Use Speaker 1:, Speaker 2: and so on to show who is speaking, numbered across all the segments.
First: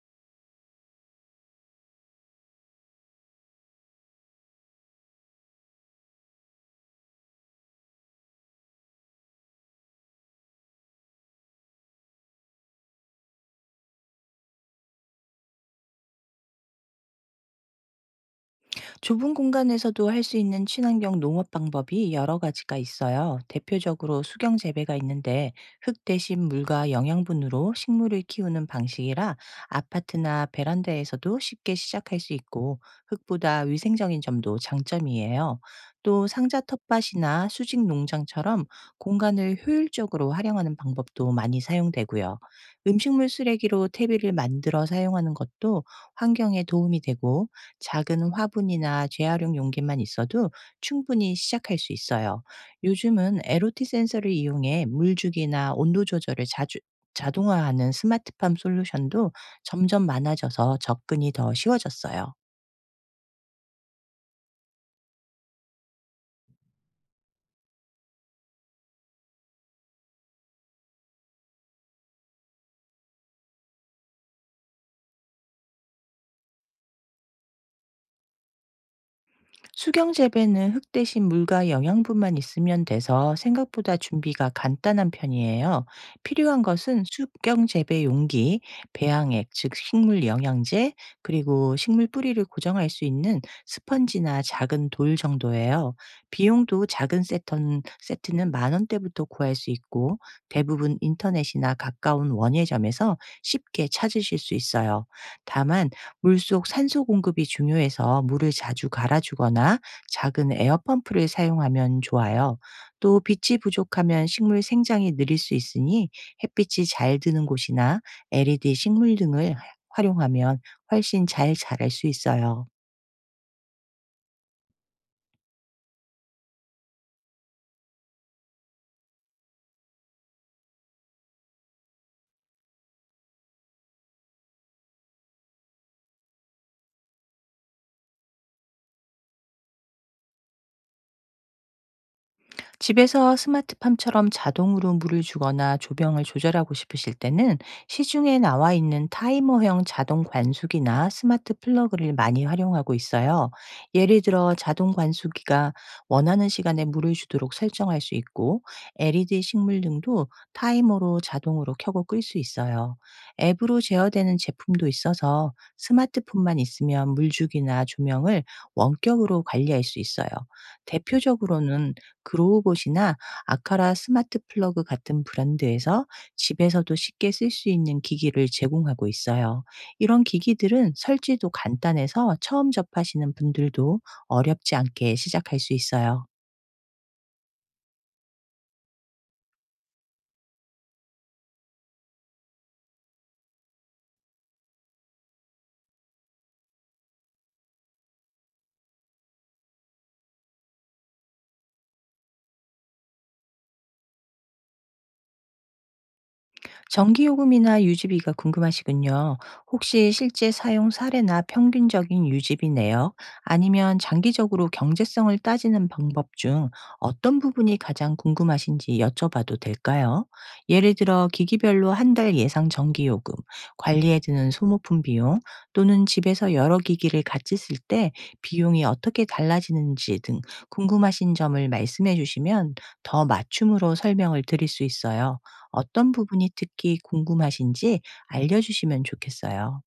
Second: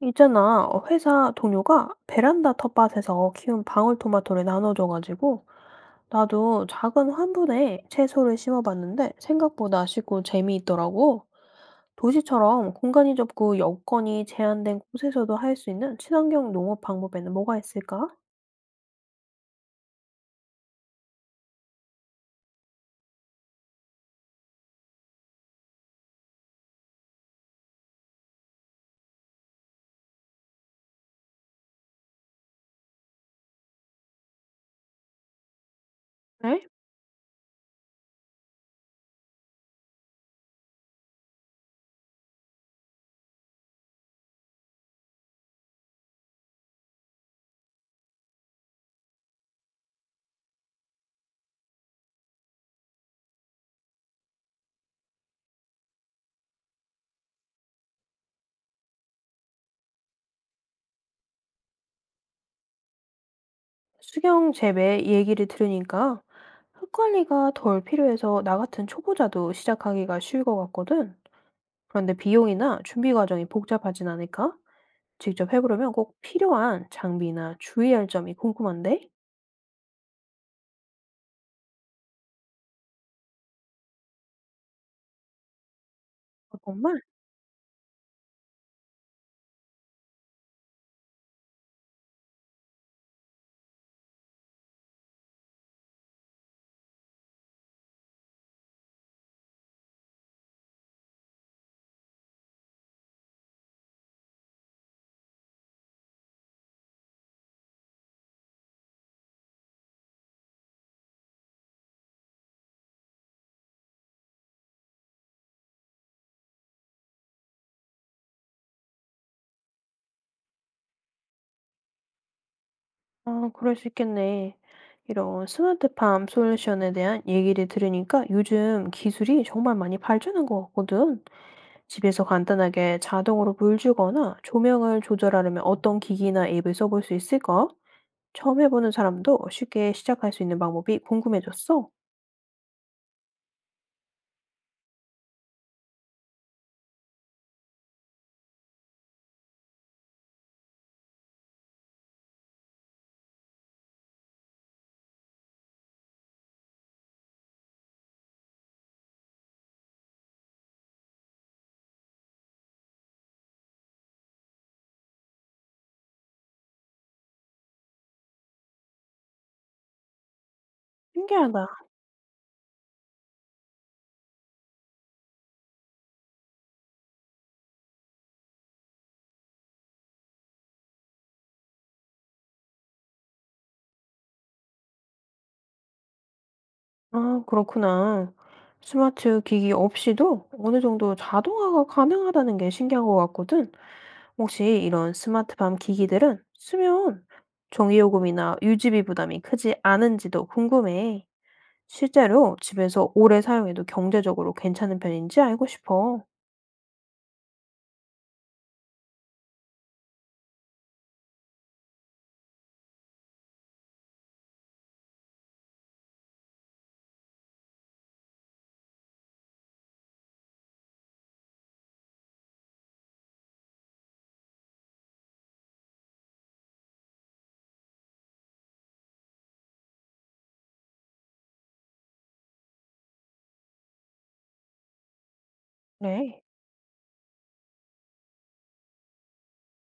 Speaker 1: 있잖아, 회사 동료가 베란다 텃밭에서 키운 방울토마토를 나눠줘가지고, 나도 작은 환분에 채소를 심어봤는데 생각보다 쉽고 재미있더라고. 도시처럼 공간이 좁고 여건이 제한된 곳에서도 할 수 있는 친환경 농업 방법에는 뭐가 있을까?
Speaker 2: 좁은 공간에서도 할 수 있는 친환경 농업 방법이 여러 가지가 있어요. 대표적으로 수경 재배가 있는데 흙 대신 물과 영양분으로 식물을 키우는 방식이라 아파트나 베란다에서도 쉽게 시작할 수 있고 흙보다 위생적인 점도 장점이에요. 또 상자
Speaker 1: 네?
Speaker 2: 텃밭이나 수직 농장처럼 공간을 효율적으로 활용하는 방법도 많이 사용되고요. 음식물 쓰레기로 퇴비를 만들어 사용하는 것도 환경에 도움이 되고, 작은 화분이나 재활용 용기만 있어도 충분히 시작할 수 있어요. 요즘은 에 o 티 센서를 이용해 물주기나 온도 조절을 자주 자동화하는 스마트팜 솔루션도 점점 많아져서 접근이 더 쉬워졌어요.
Speaker 1: 수경 재배 얘기를 들으니까 흙관리가 덜 필요해서 나 같은 초보자도 시작하기가 쉬울 것 같거든. 그런데 비용이나 준비 과정이 복잡하진 않을까? 직접 해 보려면 꼭 필요한 장비나 주의해야 할 점이 궁금한데?
Speaker 2: 수경 재배는 흙 대신 물과 영양분만 있으면 돼서 생각보다 준비가 간단한 편이에요.
Speaker 1: 어,
Speaker 2: 필요한
Speaker 1: 정말?
Speaker 2: 것은 수경 재배 용기, 배양액, 즉 식물 영양제, 그리고 식물 뿌리를 고정할 수 있는 스펀지나 작은 돌 정도예요. 비용도 작은 세트는 1만 원대부터 구할 수 있고, 대부분 인터넷이나 가까운 원예점에서 쉽게 찾으실 수 있어요. 다만 물속 산소 공급이 중요해서 물을 자주 갈아주거나 작은 에어펌프를 사용하면 좋아요. 또 빛이 부족하면 식물 생장이 느릴 수 있으니 햇빛이 잘 드는 곳이나 LED 식물 등을 활용하면 훨씬 잘 자랄 수 있어요.
Speaker 1: 아, 그럴 수 있겠네. 이런 스마트팜 솔루션에 대한 얘기를 들으니까 요즘 기술이 정말 많이 발전한 것 같거든. 집에서 간단하게 자동으로 물 주거나 조명을 조절하려면 어떤 기기나 앱을 써볼 수 있을까? 처음 해보는 사람도 쉽게 시작할 수 있는 방법이 궁금해졌어.
Speaker 2: 집에서 스마트팜처럼 자동으로 물을 주거나 조명을 조절하고 싶으실 때는 시중에 나와 있는 타이머형 자동 관수기나 스마트 플러그를 많이 활용하고 있어요. 예를 들어 자동 관수기가 원하는 시간에 물을 주도록 설정할 수 있고, LED 식물 등도 타이머로 자동으로 켜고 끌 수 있어요. 앱으로 제어되는 제품도 있어서 스마트폰만 있으면 물주기나 조명을 원격으로 관리할 수 있어요.
Speaker 1: 신기하다.
Speaker 2: 대표적으로는 그로우봇이나 아카라 스마트 플러그 같은 브랜드에서 집에서도 쉽게 쓸 수 있는 기기를 제공하고 있어요. 이런 기기들은 설치도 간단해서 처음 접하시는 분들도 어렵지 않게 시작할 수 있어요.
Speaker 1: 아, 그렇구나. 스마트 기기 없이도 어느 정도 자동화가 가능하다는 게 신기한 것 같거든. 혹시 이런 스마트팜 기기들은 쓰면 전기요금이나 유지비 부담이 크지 않은지도 궁금해. 실제로 집에서 오래 사용해도 경제적으로 괜찮은 편인지 알고 싶어.
Speaker 2: 전기요금이나 유지비가 궁금하시군요. 혹시 실제 사용 사례나 평균적인 유지비 내역, 아니면 장기적으로 경제성을 따지는 방법 중 어떤 부분이 가장 궁금하신지 여쭤봐도 될까요? 예를 들어 기기별로 한 달 예상 전기요금, 관리에 드는 소모품 비용, 또는 집에서 여러 기기를 같이 쓸 때 비용이 어떻게 달라지는지 등 궁금하신 점을 말씀해 주시면 더 맞춤으로 설명을 드릴 수 있어요. 어떤
Speaker 1: 네.
Speaker 2: 부분이 특히 궁금하신지 알려주시면 좋겠어요.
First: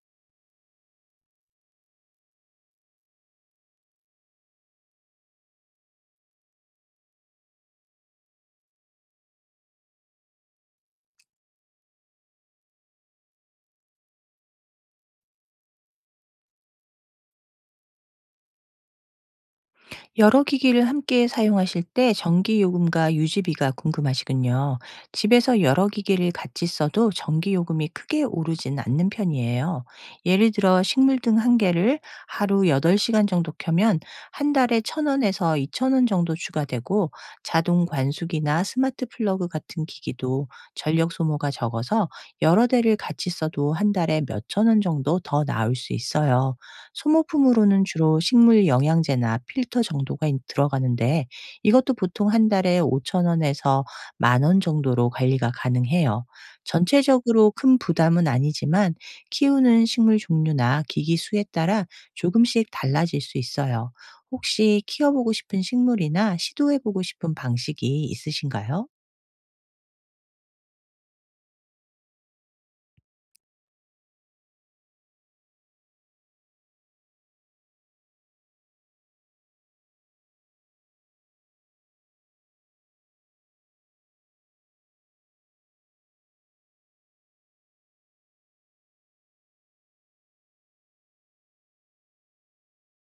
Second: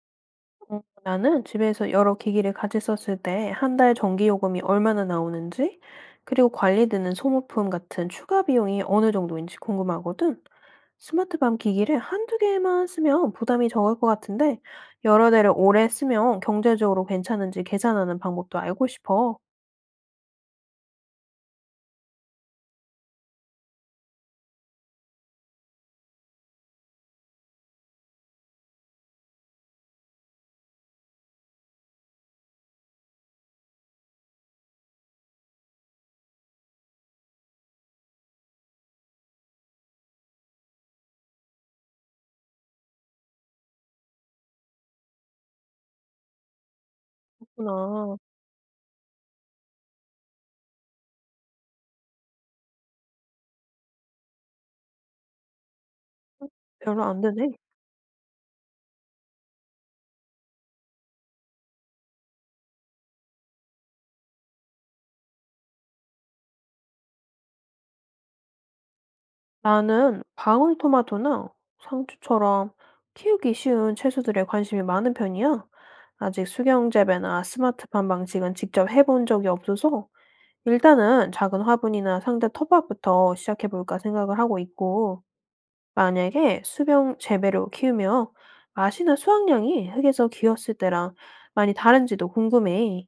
Speaker 1: 나는 집에서 여러 기기를 같이 썼을 때 한 달 전기요금이 얼마나 나오는지, 그리고 관리되는 소모품 같은 추가 비용이 어느 정도인지 궁금하거든. 스마트밤 기기를 한두 개만 쓰면 부담이 적을 것 같은데 여러 대를 오래 쓰면 경제적으로 괜찮은지 계산하는 방법도 알고 싶어.
Speaker 2: 여러 기기를 함께 사용하실 때 전기 요금과 유지비가 궁금하시군요. 집에서 여러 기기를 같이 써도 전기 요금이 크게 오르진 않는 편이에요. 예를 들어 식물등 한 개를 하루 8시간 정도 켜면 한 달에 1,000원에서 2,000원 정도 추가되고, 자동 관수기나 스마트 플러그 같은 기기도 전력 소모가 적어서 여러 대를 같이 써도 한 달에 몇 천 원 정도 더 나올 수 있어요. 소모품으로는
Speaker 1: 그렇구나.
Speaker 2: 주로 식물 영양제나 필터 정도가 들어가는데, 이것도 보통 한 달에 5천 원에서 1만 원 정도로 관리가 가능해요.
Speaker 1: 별로 안
Speaker 2: 전체적으로
Speaker 1: 되네.
Speaker 2: 큰 부담은 아니지만 키우는 식물 종류나 기기 수에 따라 조금씩 달라질 수 있어요. 혹시 키워보고 싶은 식물이나 시도해보고 싶은 방식이 있으신가요?
Speaker 1: 나는 방울토마토나 상추처럼 키우기 쉬운 채소들에 관심이 많은 편이야. 아직 수경재배나 스마트팜 방식은 직접 해본 적이 없어서 일단은 작은 화분이나 상자 텃밭부터 시작해볼까 생각을 하고 있고, 만약에 수병 재배로 키우며 맛이나 수확량이 흙에서 기었을 때랑 많이 다른지도 궁금해.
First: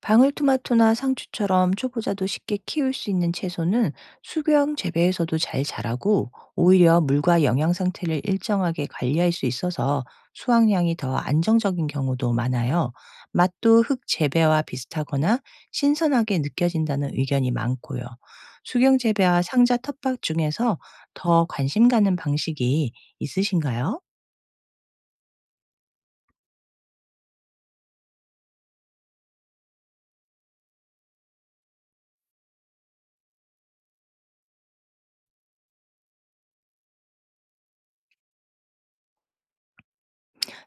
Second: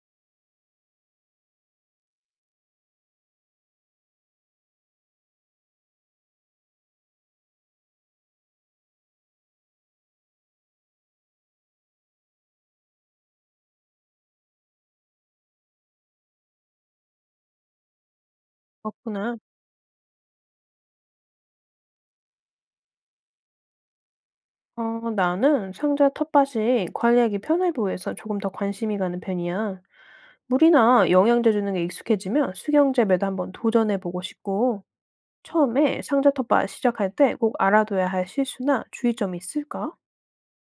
Speaker 2: 방울토마토나 상추처럼 초보자도 쉽게 키울 수 있는 채소는 수경 재배에서도 잘 자라고, 오히려 물과 영양 상태를 일정하게 관리할 수 있어서 수확량이 더 안정적인 경우도 많아요. 맛도 흙 재배와 비슷하거나 신선하게 느껴진다는 의견이 많고요. 수경
Speaker 1: 그렇구나.
Speaker 2: 재배와 상자 텃밭 중에서 더 관심 가는 방식이 있으신가요?
Speaker 1: 나는 상자 텃밭이 관리하기 편해 보여서 조금 더 관심이 가는 편이야. 물이나 영양제 주는 게 익숙해지면 수경 재배도 한번 도전해 보고 싶고, 처음에 상자 텃밭 시작할 때 꼭 알아둬야 할 실수나 주의점이 있을까?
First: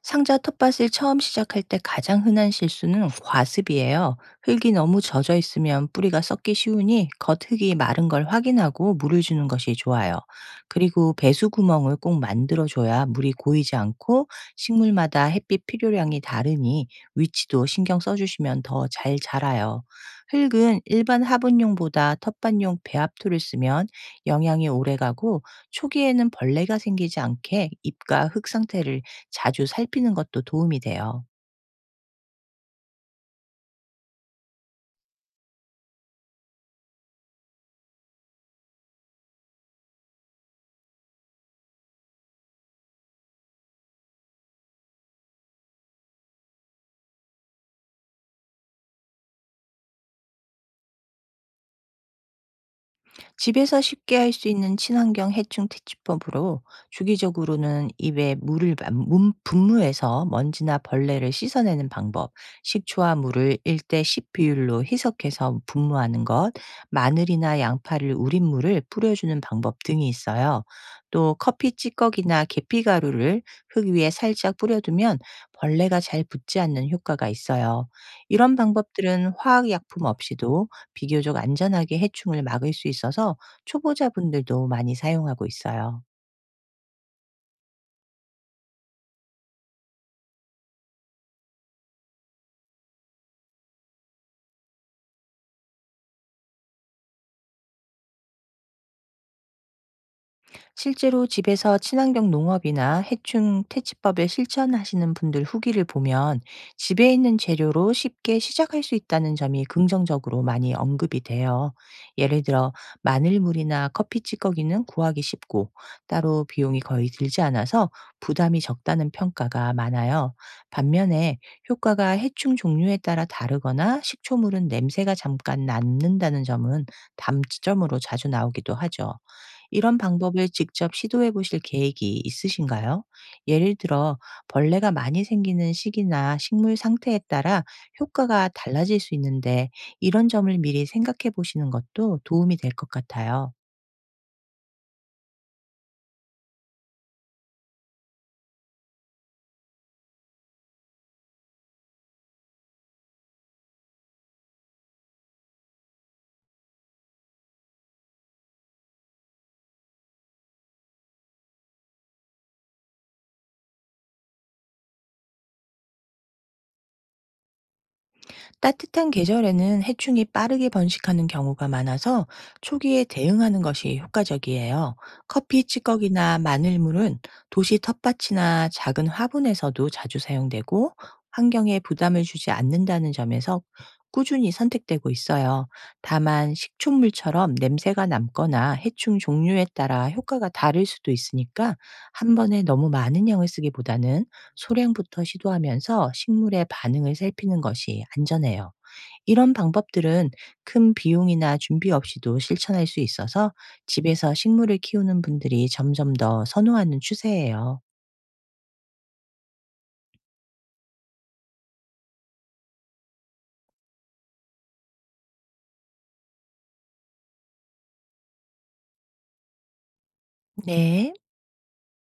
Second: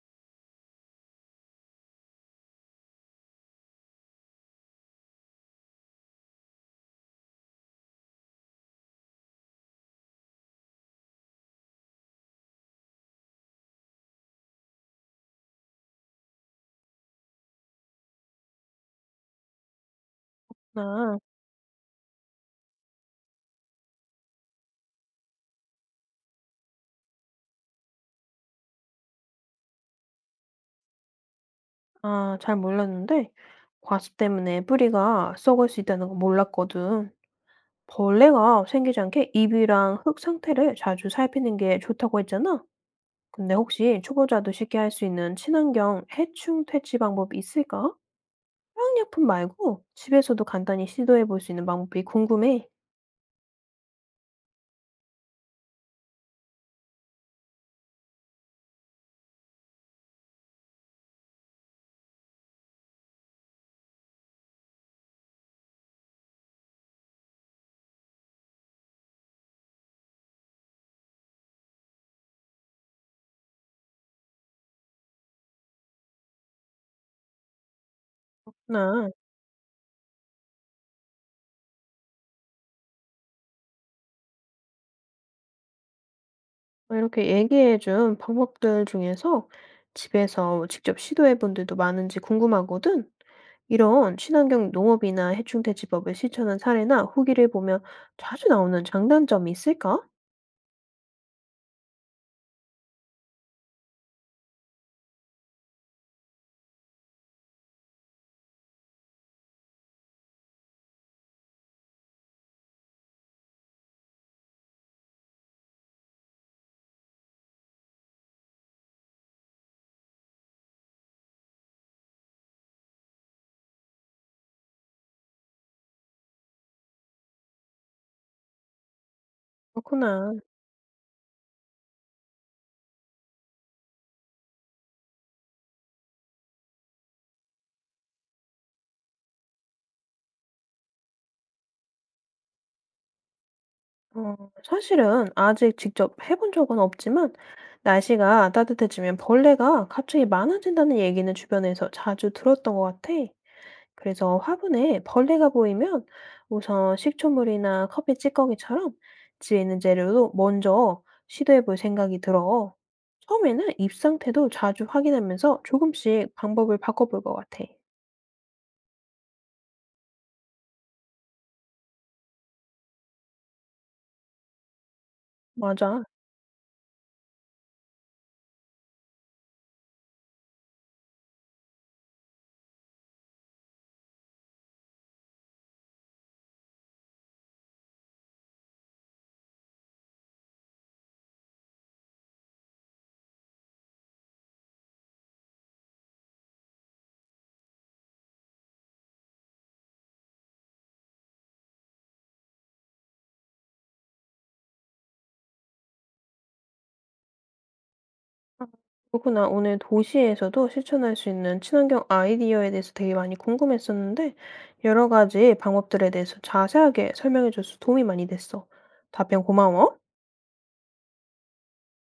Speaker 2: 상자 텃밭을 처음 시작할 때 가장 흔한 실수는 과습이에요. 흙이 너무 젖어 있으면 뿌리가 썩기 쉬우니 겉흙이 마른 걸 확인하고 물을 주는 것이 좋아요. 그리고 배수 구멍을 꼭 만들어줘야 물이 고이지 않고, 식물마다 햇빛 필요량이 다르니 위치도 신경 써주시면 더 잘 자라요. 흙은
Speaker 1: 나,
Speaker 2: 일반 화분용보다 텃밭용 배합토를 쓰면 영양이 오래가고, 초기에는 벌레가 생기지 않게 잎과 흙 상태를 자주 살피는 것도 도움이 돼요.
Speaker 1: 아, 잘 몰랐는데, 과습 때문에 뿌리가 썩을 수 있다는 거 몰랐거든. 벌레가 생기지 않게 잎이랑 흙 상태를 자주 살피는 게 좋다고 했잖아? 근데 혹시 초보자도 쉽게 할 수 있는 친환경 해충 퇴치 방법이 있을까? 화학약품 말고 집에서도 간단히 시도해 볼 수 있는 방법이 궁금해.
Speaker 2: 집에서 쉽게 할 수 있는 친환경 해충 퇴치법으로 주기적으로는 입에 물을 분무해서 먼지나 벌레를 씻어내는 방법, 식초와 물을 1대 10 비율로 희석해서 분무하는 것, 마늘이나 양파를 우린 물을 뿌려주는 방법 등이 있어요. 또 커피 찌꺼기나 계피가루를 흙 위에 살짝 뿌려두면 벌레가 잘 붙지 않는 효과가 있어요. 이런
Speaker 1: 나
Speaker 2: 방법들은 화학약품 없이도 비교적 안전하게 해충을 막을 수 있어서 초보자분들도 많이 사용하고 있어요.
Speaker 1: 이렇게 얘기해 준 방법들 중에서 집에서 직접 시도해 본 데도 많은지 궁금하거든? 이런 친환경 농업이나 해충 퇴치법을 실천한 사례나 후기를 보면 자주 나오는 장단점이 있을까?
Speaker 2: 실제로 집에서 친환경 농업이나 해충 퇴치법을 실천하시는 분들 후기를 보면 집에 있는 재료로 쉽게 시작할 수 있다는 점이 긍정적으로 많이 언급이 돼요. 예를 들어 마늘물이나 커피 찌꺼기는 구하기 쉽고 따로 비용이 거의 들지 않아서 부담이 적다는 평가가 많아요. 반면에 효과가 해충 종류에 따라 다르거나 식초물은 냄새가 잠깐 남는다는 점은 단점으로 자주 나오기도 하죠. 이런
Speaker 1: 그렇구나.
Speaker 2: 방법을 직접 시도해 보실 계획이 있으신가요? 예를 들어 벌레가 많이 생기는 시기나 식물 상태에 따라 효과가 달라질 수 있는데, 이런 점을 미리 생각해 보시는 것도 도움이 될 것 같아요.
Speaker 1: 어, 사실은 아직 직접 해본 적은 없지만 날씨가 따뜻해지면 벌레가 갑자기 많아진다는 얘기는 주변에서 자주 들었던 것 같아. 그래서 화분에 벌레가 보이면 우선 식초물이나 커피 찌꺼기처럼 집에 있는 재료로 먼저 시도해 볼 생각이 들어. 처음에는 잎 상태도 자주 확인하면서 조금씩 방법을 바꿔 볼 것 같아.
Speaker 2: 따뜻한 계절에는 해충이 빠르게 번식하는 경우가 많아서 초기에 대응하는 것이 효과적이에요. 커피
Speaker 1: 맞아.
Speaker 2: 찌꺼기나 마늘물은 도시 텃밭이나 작은 화분에서도 자주 사용되고 환경에 부담을 주지 않는다는 점에서 꾸준히 선택되고 있어요. 다만 식초물처럼 냄새가 남거나 해충 종류에 따라 효과가 다를 수도 있으니까 한 번에 너무 많은 양을 쓰기보다는 소량부터 시도하면서 식물의 반응을 살피는 것이 안전해요. 이런 방법들은 큰 비용이나 준비 없이도 실천할 수 있어서 집에서 식물을 키우는 분들이 점점 더 선호하는 추세예요.
Speaker 1: 그렇구나. 오늘 도시에서도 실천할 수 있는 친환경 아이디어에 대해서 되게 많이 궁금했었는데, 여러 가지 방법들에 대해서 자세하게 설명해줘서 도움이 많이 됐어. 답변 고마워.
Speaker 2: 네.